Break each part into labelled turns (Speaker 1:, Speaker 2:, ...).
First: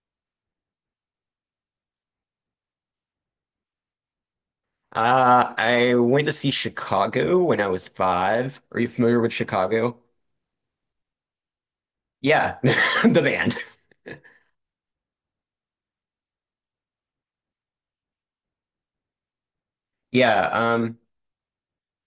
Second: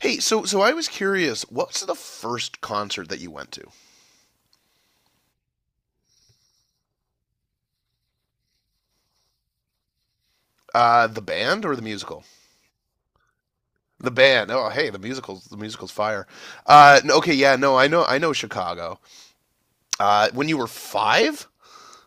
Speaker 1: Hey, so I was curious, what's the first concert that you went to?
Speaker 2: I went to see Chicago when I was five. Are you familiar with Chicago?
Speaker 1: The band or the musical?
Speaker 2: Yeah, the band.
Speaker 1: The band. Oh, hey, the musical's fire. Okay, yeah, no, I know Chicago.
Speaker 2: Yeah,
Speaker 1: When you were
Speaker 2: um,
Speaker 1: five?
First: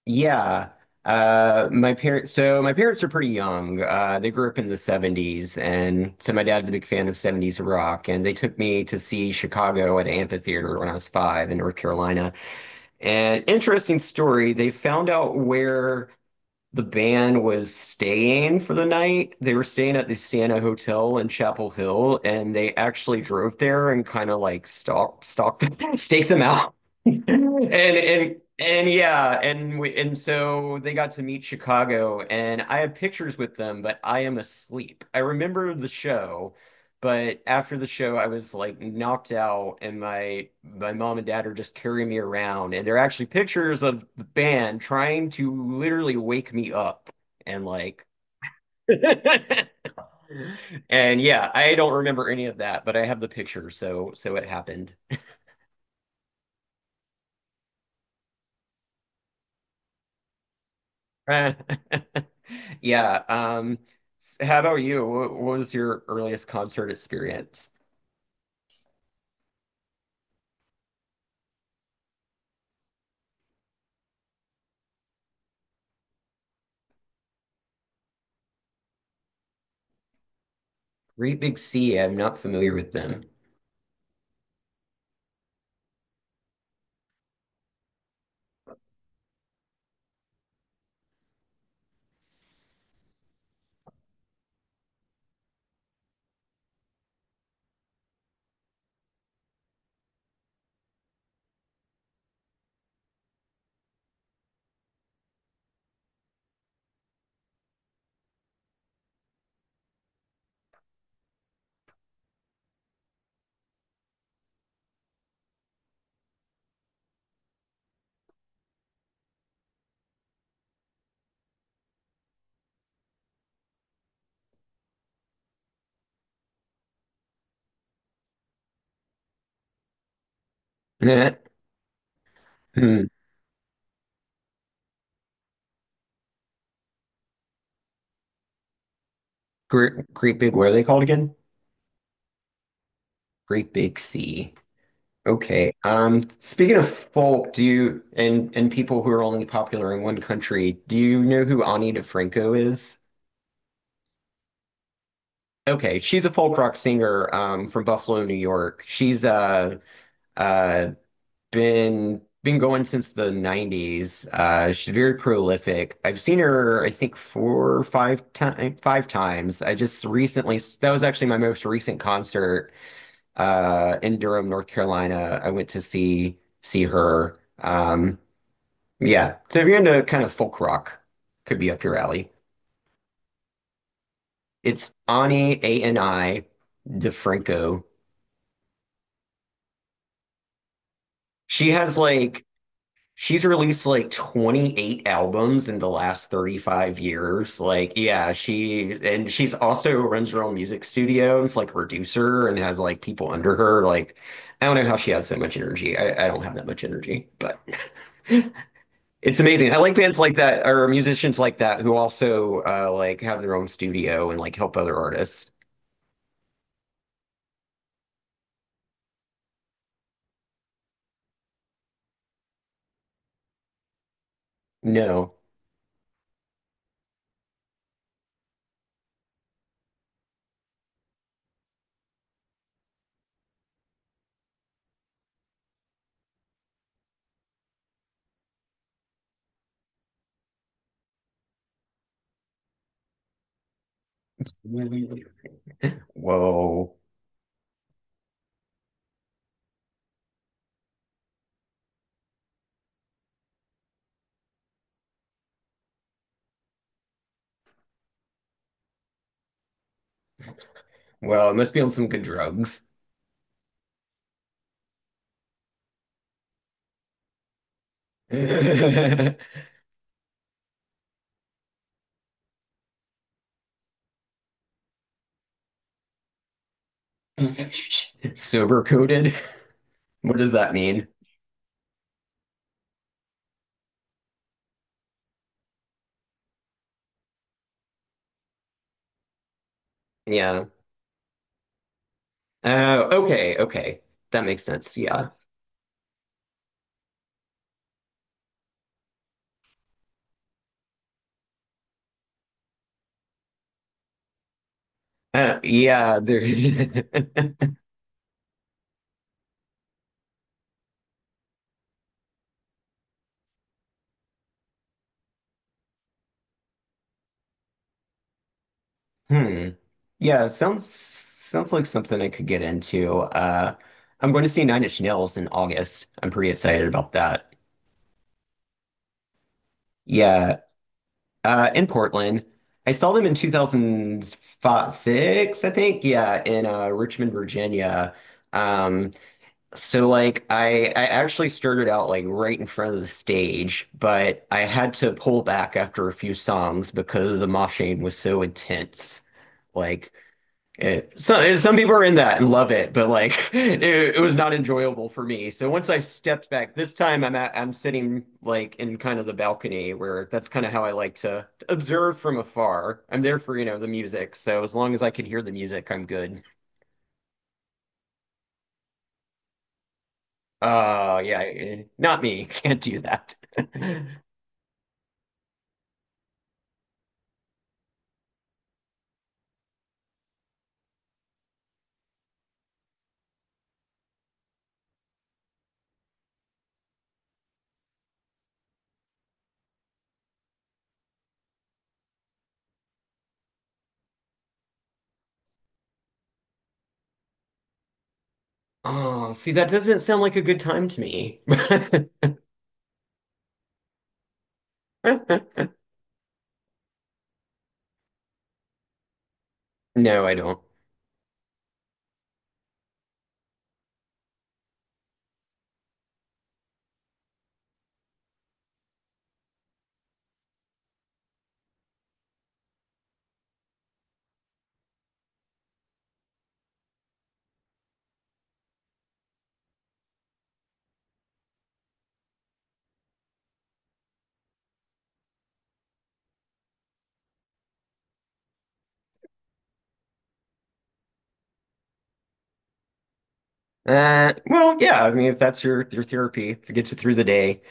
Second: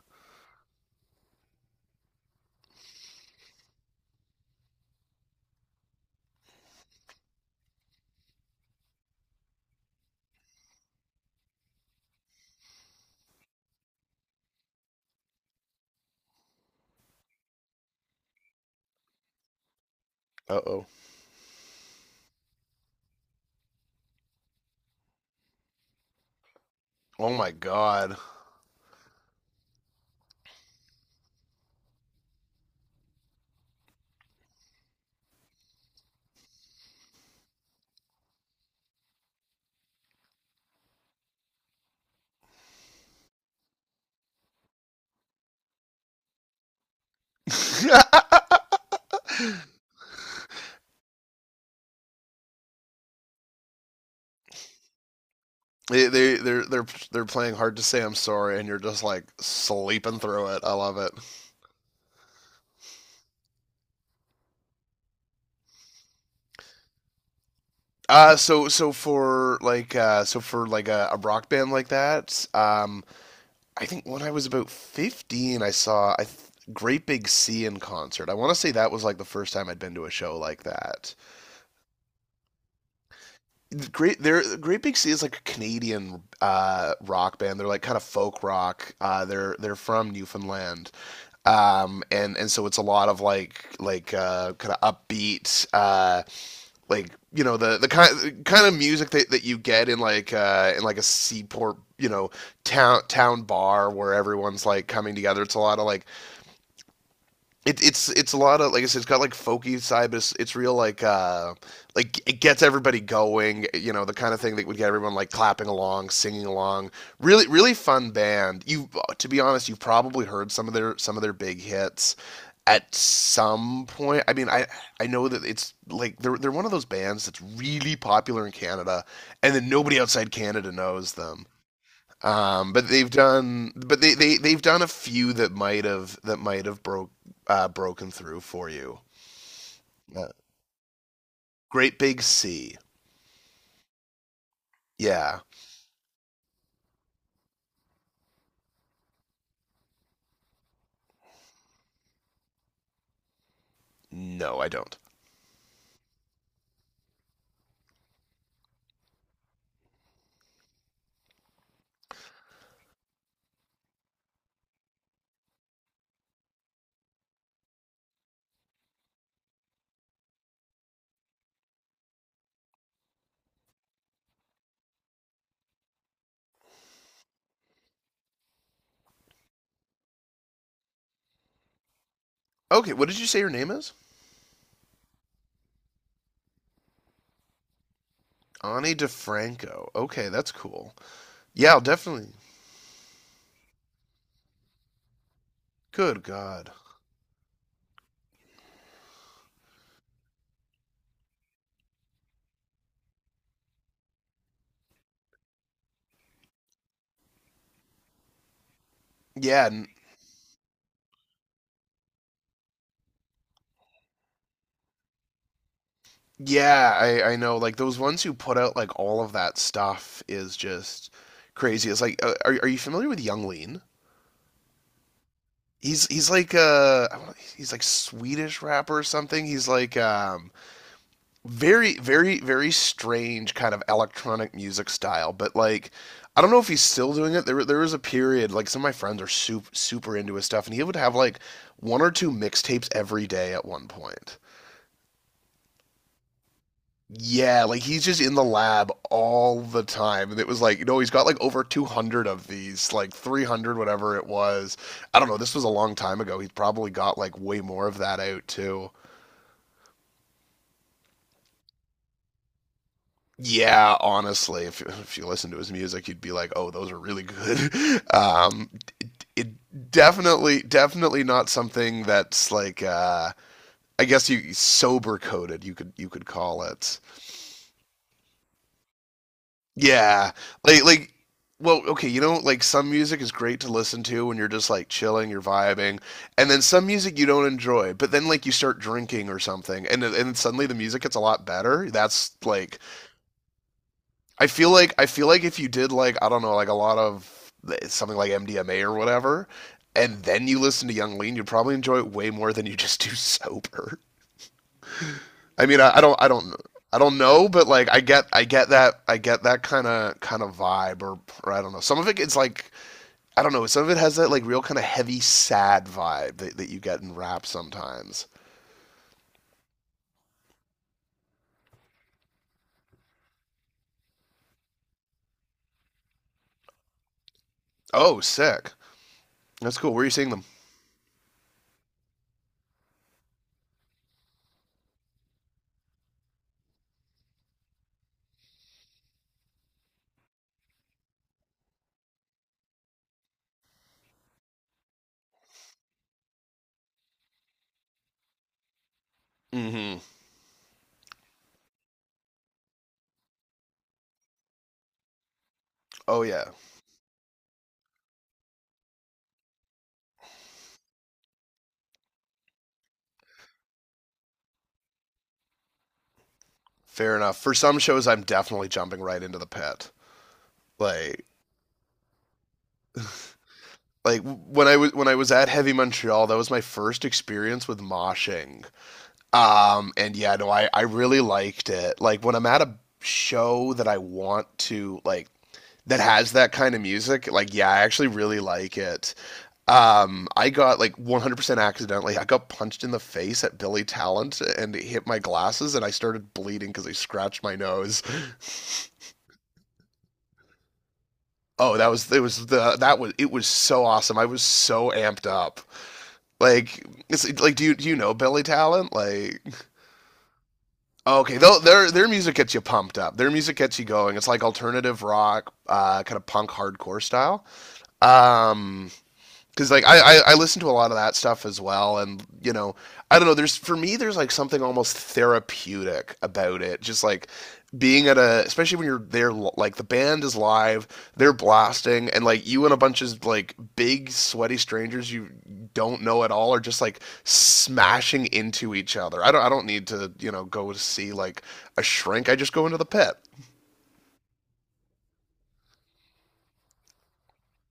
Speaker 2: yeah. My parents, my parents are pretty young. They grew up in the 70s, and so my dad's a big fan of 70s rock, and they took me to see Chicago at Amphitheater when I was five in North Carolina. And interesting story, they found out where the band was staying for the night. They were staying at the Siena
Speaker 1: Uh-oh.
Speaker 2: Hotel in Chapel Hill, and they actually drove there and kind of like stake them out and
Speaker 1: Oh my God.
Speaker 2: and yeah, and so they got to meet Chicago, and I have pictures with them, but I am asleep. I remember the show, but after the show, I was like knocked out, and my mom and dad are just carrying me around, and they're actually pictures of the band trying to literally wake me up, and like. And yeah, I don't remember any of that, but I have the picture, so so it happened.
Speaker 1: They're they're playing hard to say I'm sorry, and you're just like sleeping through it. I love it.
Speaker 2: Uh, Yeah. How about you? What was your earliest concert experience?
Speaker 1: So for like a rock band like that. I think when I was about 15, I saw I th- Great Big Sea in concert. I want to say that was like the first time I'd been to a show like that.
Speaker 2: Great Big Sea. I'm not familiar with them.
Speaker 1: Great Big Sea is like a Canadian rock band. They're like kind of folk rock. They're they're from Newfoundland, and so it's a lot of like kind of upbeat, like you know the kind kind of music that you get in in like a seaport you know town bar where everyone's like coming together. It's a lot of like it's it's a lot of, like I said, it's got like folky side, but it's real like it gets everybody going. You know, the kind of thing that would get everyone like clapping along, singing along. Really, really fun band. You To be honest, you've probably heard some of their big hits at some point. I mean, I know that it's like they're one of those bands that's really popular in Canada, and then nobody outside Canada knows
Speaker 2: Nah.
Speaker 1: them.
Speaker 2: Hmm.
Speaker 1: But they they've done a few that might have broken through for you.
Speaker 2: Great,
Speaker 1: Uh,
Speaker 2: Great Big. What are they called again?
Speaker 1: Great Big C.
Speaker 2: Great Big Sea.
Speaker 1: Yeah.
Speaker 2: Okay. Speaking of folk, do you and people who are only popular in one country, do you know who Ani DeFranco is?
Speaker 1: No, I don't.
Speaker 2: Okay, she's a folk rock singer from Buffalo, New York. She's uh, uh, been been going since the 90s. She's very prolific. I've seen her, I think, four or five times. I just recently, that was actually my most recent concert in Durham, North Carolina. I went to see her. Yeah, so if you're into kind of folk rock, could be up your alley.
Speaker 1: Okay, what did you say your name is?
Speaker 2: It's Ani, A N I DeFranco.
Speaker 1: Ani DeFranco. Okay, that's cool. Yeah,
Speaker 2: She
Speaker 1: I'll
Speaker 2: has
Speaker 1: definitely.
Speaker 2: like She's released like 28 albums in the
Speaker 1: Good
Speaker 2: last
Speaker 1: God.
Speaker 2: 35 years. Like, yeah, she, and she's also runs her own music studio. It's like a producer and has like people under her. Like, I don't know how she has so much energy. I don't have that much energy, but it's
Speaker 1: Yeah,
Speaker 2: amazing. I
Speaker 1: n-
Speaker 2: like bands like that, or musicians like that, who also like have their own studio and like help other artists.
Speaker 1: yeah, I know. Like those ones who put out like all of that stuff is just crazy. It's like, are you familiar with Young Lean?
Speaker 2: No.
Speaker 1: He's he's like uh he's like Swedish rapper or something. He's like very very very strange kind of electronic music style, but like I don't know if he's still doing it. There was a period like some of my friends are super super into his stuff and he would have like one or two mixtapes every day at one point.
Speaker 2: Whoa.
Speaker 1: Yeah, like he's just in the lab all the time. And it was like, you know, he's got like over 200 of these, like 300, whatever it was. I don't know. This was a long time ago. He's probably got like way more of that out too.
Speaker 2: Well, it must be on some good drugs.
Speaker 1: Yeah, honestly, if you listen to his music, you'd be like, "Oh, those are really good." Um, it definitely, definitely not something that's like, I guess you sober coded. You could call it.
Speaker 2: Sober coded?
Speaker 1: Yeah.
Speaker 2: What does that
Speaker 1: Like
Speaker 2: mean?
Speaker 1: like well, okay, you know, like some music is great to listen to when you're just like chilling, you're vibing, and then some music you don't enjoy, but then like you start drinking or something, and then- and
Speaker 2: Yeah.
Speaker 1: suddenly the music gets a lot better. That's like
Speaker 2: Oh, okay. That makes sense.
Speaker 1: I feel
Speaker 2: Yeah.
Speaker 1: like if you did like, I don't know, like a lot of something like MDMA or whatever, and then you listen to Young Lean, you'd probably enjoy it way more than you just do sober. I mean,
Speaker 2: Yeah, there
Speaker 1: I don't know, but like, I get that kind of vibe, or I don't know. Some of it is like, I don't know. Some of it has that like real kind of heavy, sad vibe that you get in rap sometimes.
Speaker 2: Hmm. Yeah, sounds like something I could get into. I'm going to see Nine Inch Nails in August. I'm pretty excited about that.
Speaker 1: Oh, sick. That's cool. Where are you seeing them?
Speaker 2: Yeah. In Portland. I saw them in 2006, I think. Yeah, in Richmond, Virginia. Um So like I actually started out like right in front of the stage, but I had to pull back after a few songs because the moshing was so intense.
Speaker 1: Mm-hmm.
Speaker 2: Like it, some people are in that and love it, but like it was not enjoyable for me. So once I
Speaker 1: Oh
Speaker 2: stepped
Speaker 1: yeah.
Speaker 2: back, this time I'm sitting like in kind of the balcony, where that's kind of how I like to observe from afar. I'm there for, you know, the music. So as long as I can hear the music, I'm good.
Speaker 1: Fair enough. For some shows, I'm definitely jumping right into the pit. Like,
Speaker 2: Yeah, Not me. Can't do that.
Speaker 1: like when I was at Heavy Montreal, that was my first experience with moshing. And yeah, no, I really liked it. Like when I'm at a show that I want to like that has that kind of music, like yeah, I actually really like it. I got like 100% accidentally, I got punched in the face at Billy Talent, and it hit my glasses, and I started bleeding because I scratched my nose.
Speaker 2: Oh, see, that doesn't sound like a good time to me.
Speaker 1: That was it was so awesome. I was so amped up. Like it's like, do you know Billy Talent? Like
Speaker 2: No, I don't.
Speaker 1: okay, though their music gets you pumped up. Their music gets you going. It's like alternative rock, kind of punk hardcore style. Um, because like I listen to a lot of that stuff as well, and you know, I don't know. There's, for me, there's like something almost therapeutic about it, just like being at a, especially when you're there, like the band is live, they're blasting, and like you and a bunch of like big sweaty strangers you don't know at all are just like smashing into each other. I don't need to, you know, go to see like a shrink. I just go into the pit.
Speaker 2: Well, yeah, I mean, if that's your therapy, if it gets you through the day.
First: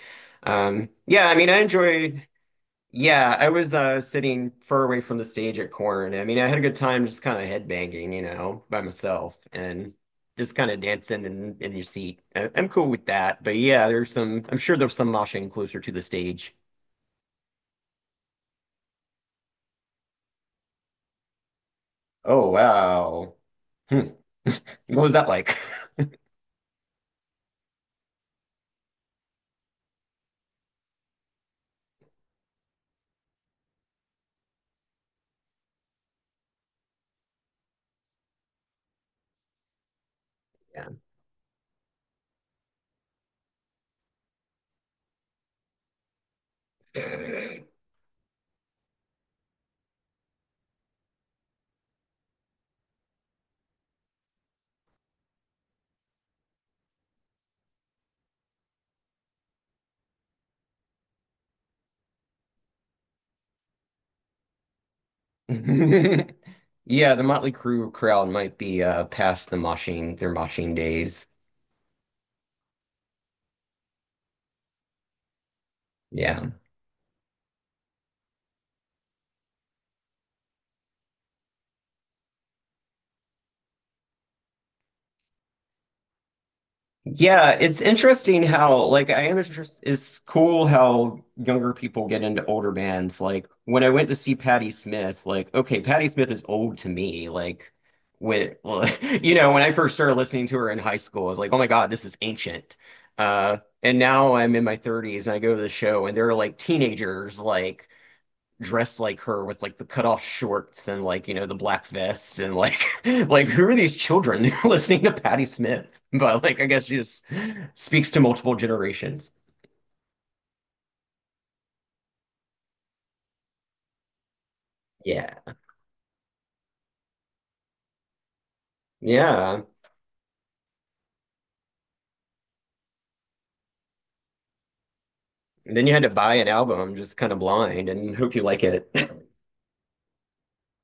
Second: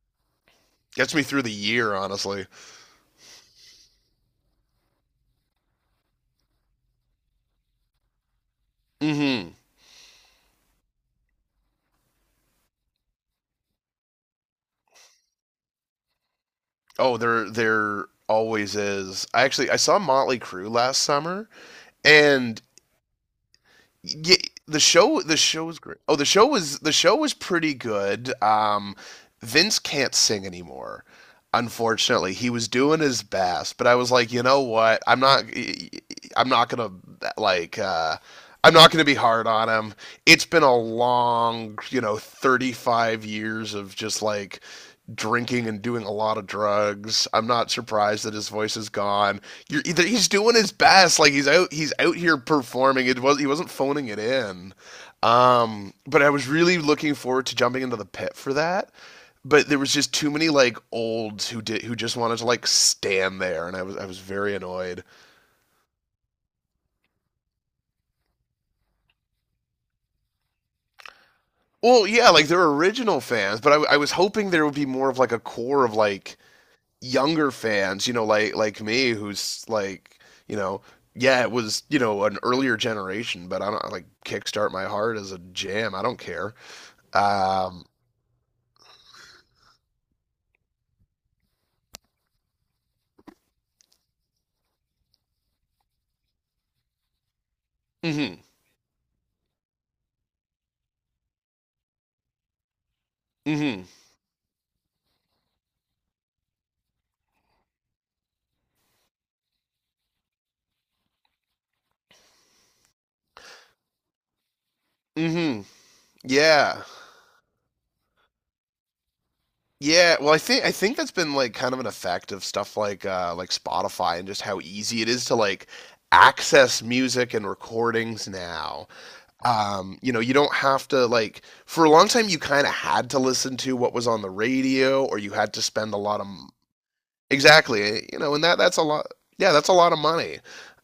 Speaker 1: Gets me
Speaker 2: Yeah, I
Speaker 1: through
Speaker 2: mean,
Speaker 1: the
Speaker 2: I
Speaker 1: year,
Speaker 2: enjoyed.
Speaker 1: honestly.
Speaker 2: Yeah, I was sitting far away from the stage at Corn. I mean, I had a good time just kind of headbanging, you know, by myself,
Speaker 1: Hmm.
Speaker 2: and just kind of dancing in your seat. I'm cool with that. But yeah, there's some. I'm sure there's some moshing closer to the stage.
Speaker 1: Oh, there always is. I saw Motley Crue last summer,
Speaker 2: Oh
Speaker 1: and
Speaker 2: wow. Hmm.
Speaker 1: yeah,
Speaker 2: What was that
Speaker 1: the
Speaker 2: like?
Speaker 1: show was great. Oh, the show was pretty good. Vince can't sing anymore. Unfortunately, he was doing his best, but I was like, you know what? I'm not gonna, like uh, I'm not gonna be hard on him. It's been a long, you know, 35 years of just like drinking and doing a lot of drugs. I'm
Speaker 2: Yeah.
Speaker 1: not surprised that his voice is gone. You're He's doing his best, like he's out here performing. It was He wasn't phoning it in. But I was really looking forward to jumping into the pit for that. But there was just too many like olds who just wanted to like stand there, and I was very annoyed.
Speaker 2: Yeah, the Motley Crue crowd might be past the moshing, their moshing days.
Speaker 1: Well, yeah, like they're original fans, but I was hoping there would be more of like a core of like
Speaker 2: Yeah.
Speaker 1: younger fans, you know, like me, who's like, you know, yeah, it was, you know, an earlier generation, but I don't like Kickstart My Heart as a jam. I don't care.
Speaker 2: Yeah, it's
Speaker 1: Um,
Speaker 2: interesting how, like, I am interested, it's cool how younger people get into older bands. Like, when I went to see Patti Smith, like, okay, Patti Smith is old to me. Like,
Speaker 1: mm-hmm,
Speaker 2: when, you know, when I first started listening to her in high school, I was like, oh my God, this is ancient.
Speaker 1: mm-hmm,
Speaker 2: And now I'm in my 30s and I go to the show and they're like teenagers, like, dressed like her with like the cutoff shorts and like you know the black vest and like like who are these children, they're listening to Patti
Speaker 1: mm-hmm.
Speaker 2: Smith, but like I
Speaker 1: Yeah,
Speaker 2: guess she just speaks to multiple generations.
Speaker 1: yeah. Well, I think that's been like kind of an effect of stuff like, like Spotify, and just how easy it is
Speaker 2: Yeah.
Speaker 1: to like access music and recordings now.
Speaker 2: Yeah,
Speaker 1: You know, you don't have to, like, for a long time you kind of had to listen to what was on the radio, or you had to
Speaker 2: and then you
Speaker 1: spend a
Speaker 2: had to
Speaker 1: lot of—
Speaker 2: buy an album just kind of blind
Speaker 1: Exactly.
Speaker 2: and
Speaker 1: You
Speaker 2: hope
Speaker 1: know,
Speaker 2: you
Speaker 1: and
Speaker 2: like
Speaker 1: that's a
Speaker 2: it.
Speaker 1: lot. Yeah, that's a lot of money.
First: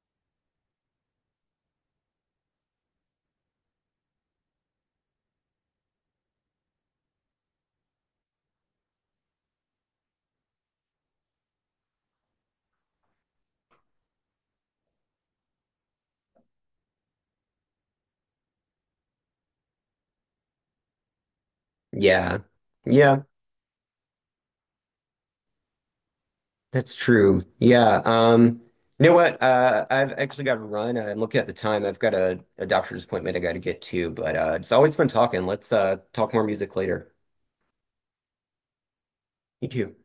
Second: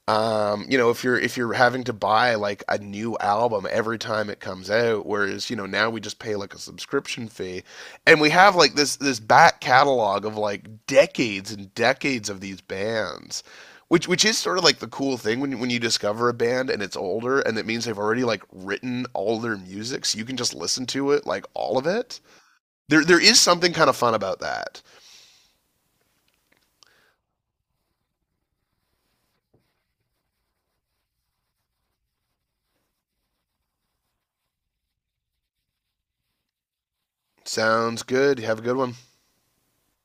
Speaker 1: You know, if you're having to buy like a new album every time it comes out, whereas, you know, now we just pay like a subscription fee, and we have like this back catalog of like decades and decades of these bands. Which is sort of like the cool thing when you discover a band and it's older, and it means they've already like written all their music, so you can just listen to it, like all of it.
Speaker 2: Yeah.
Speaker 1: There
Speaker 2: Yeah,
Speaker 1: is something kind of fun about that.
Speaker 2: that's true. Yeah. You know what, I've actually got to run. I'm looking at the time. I've got a doctor's appointment I got to get to, but it's always fun talking. Let's talk more music later.
Speaker 1: Sounds good. Have a good one.
Speaker 2: You too.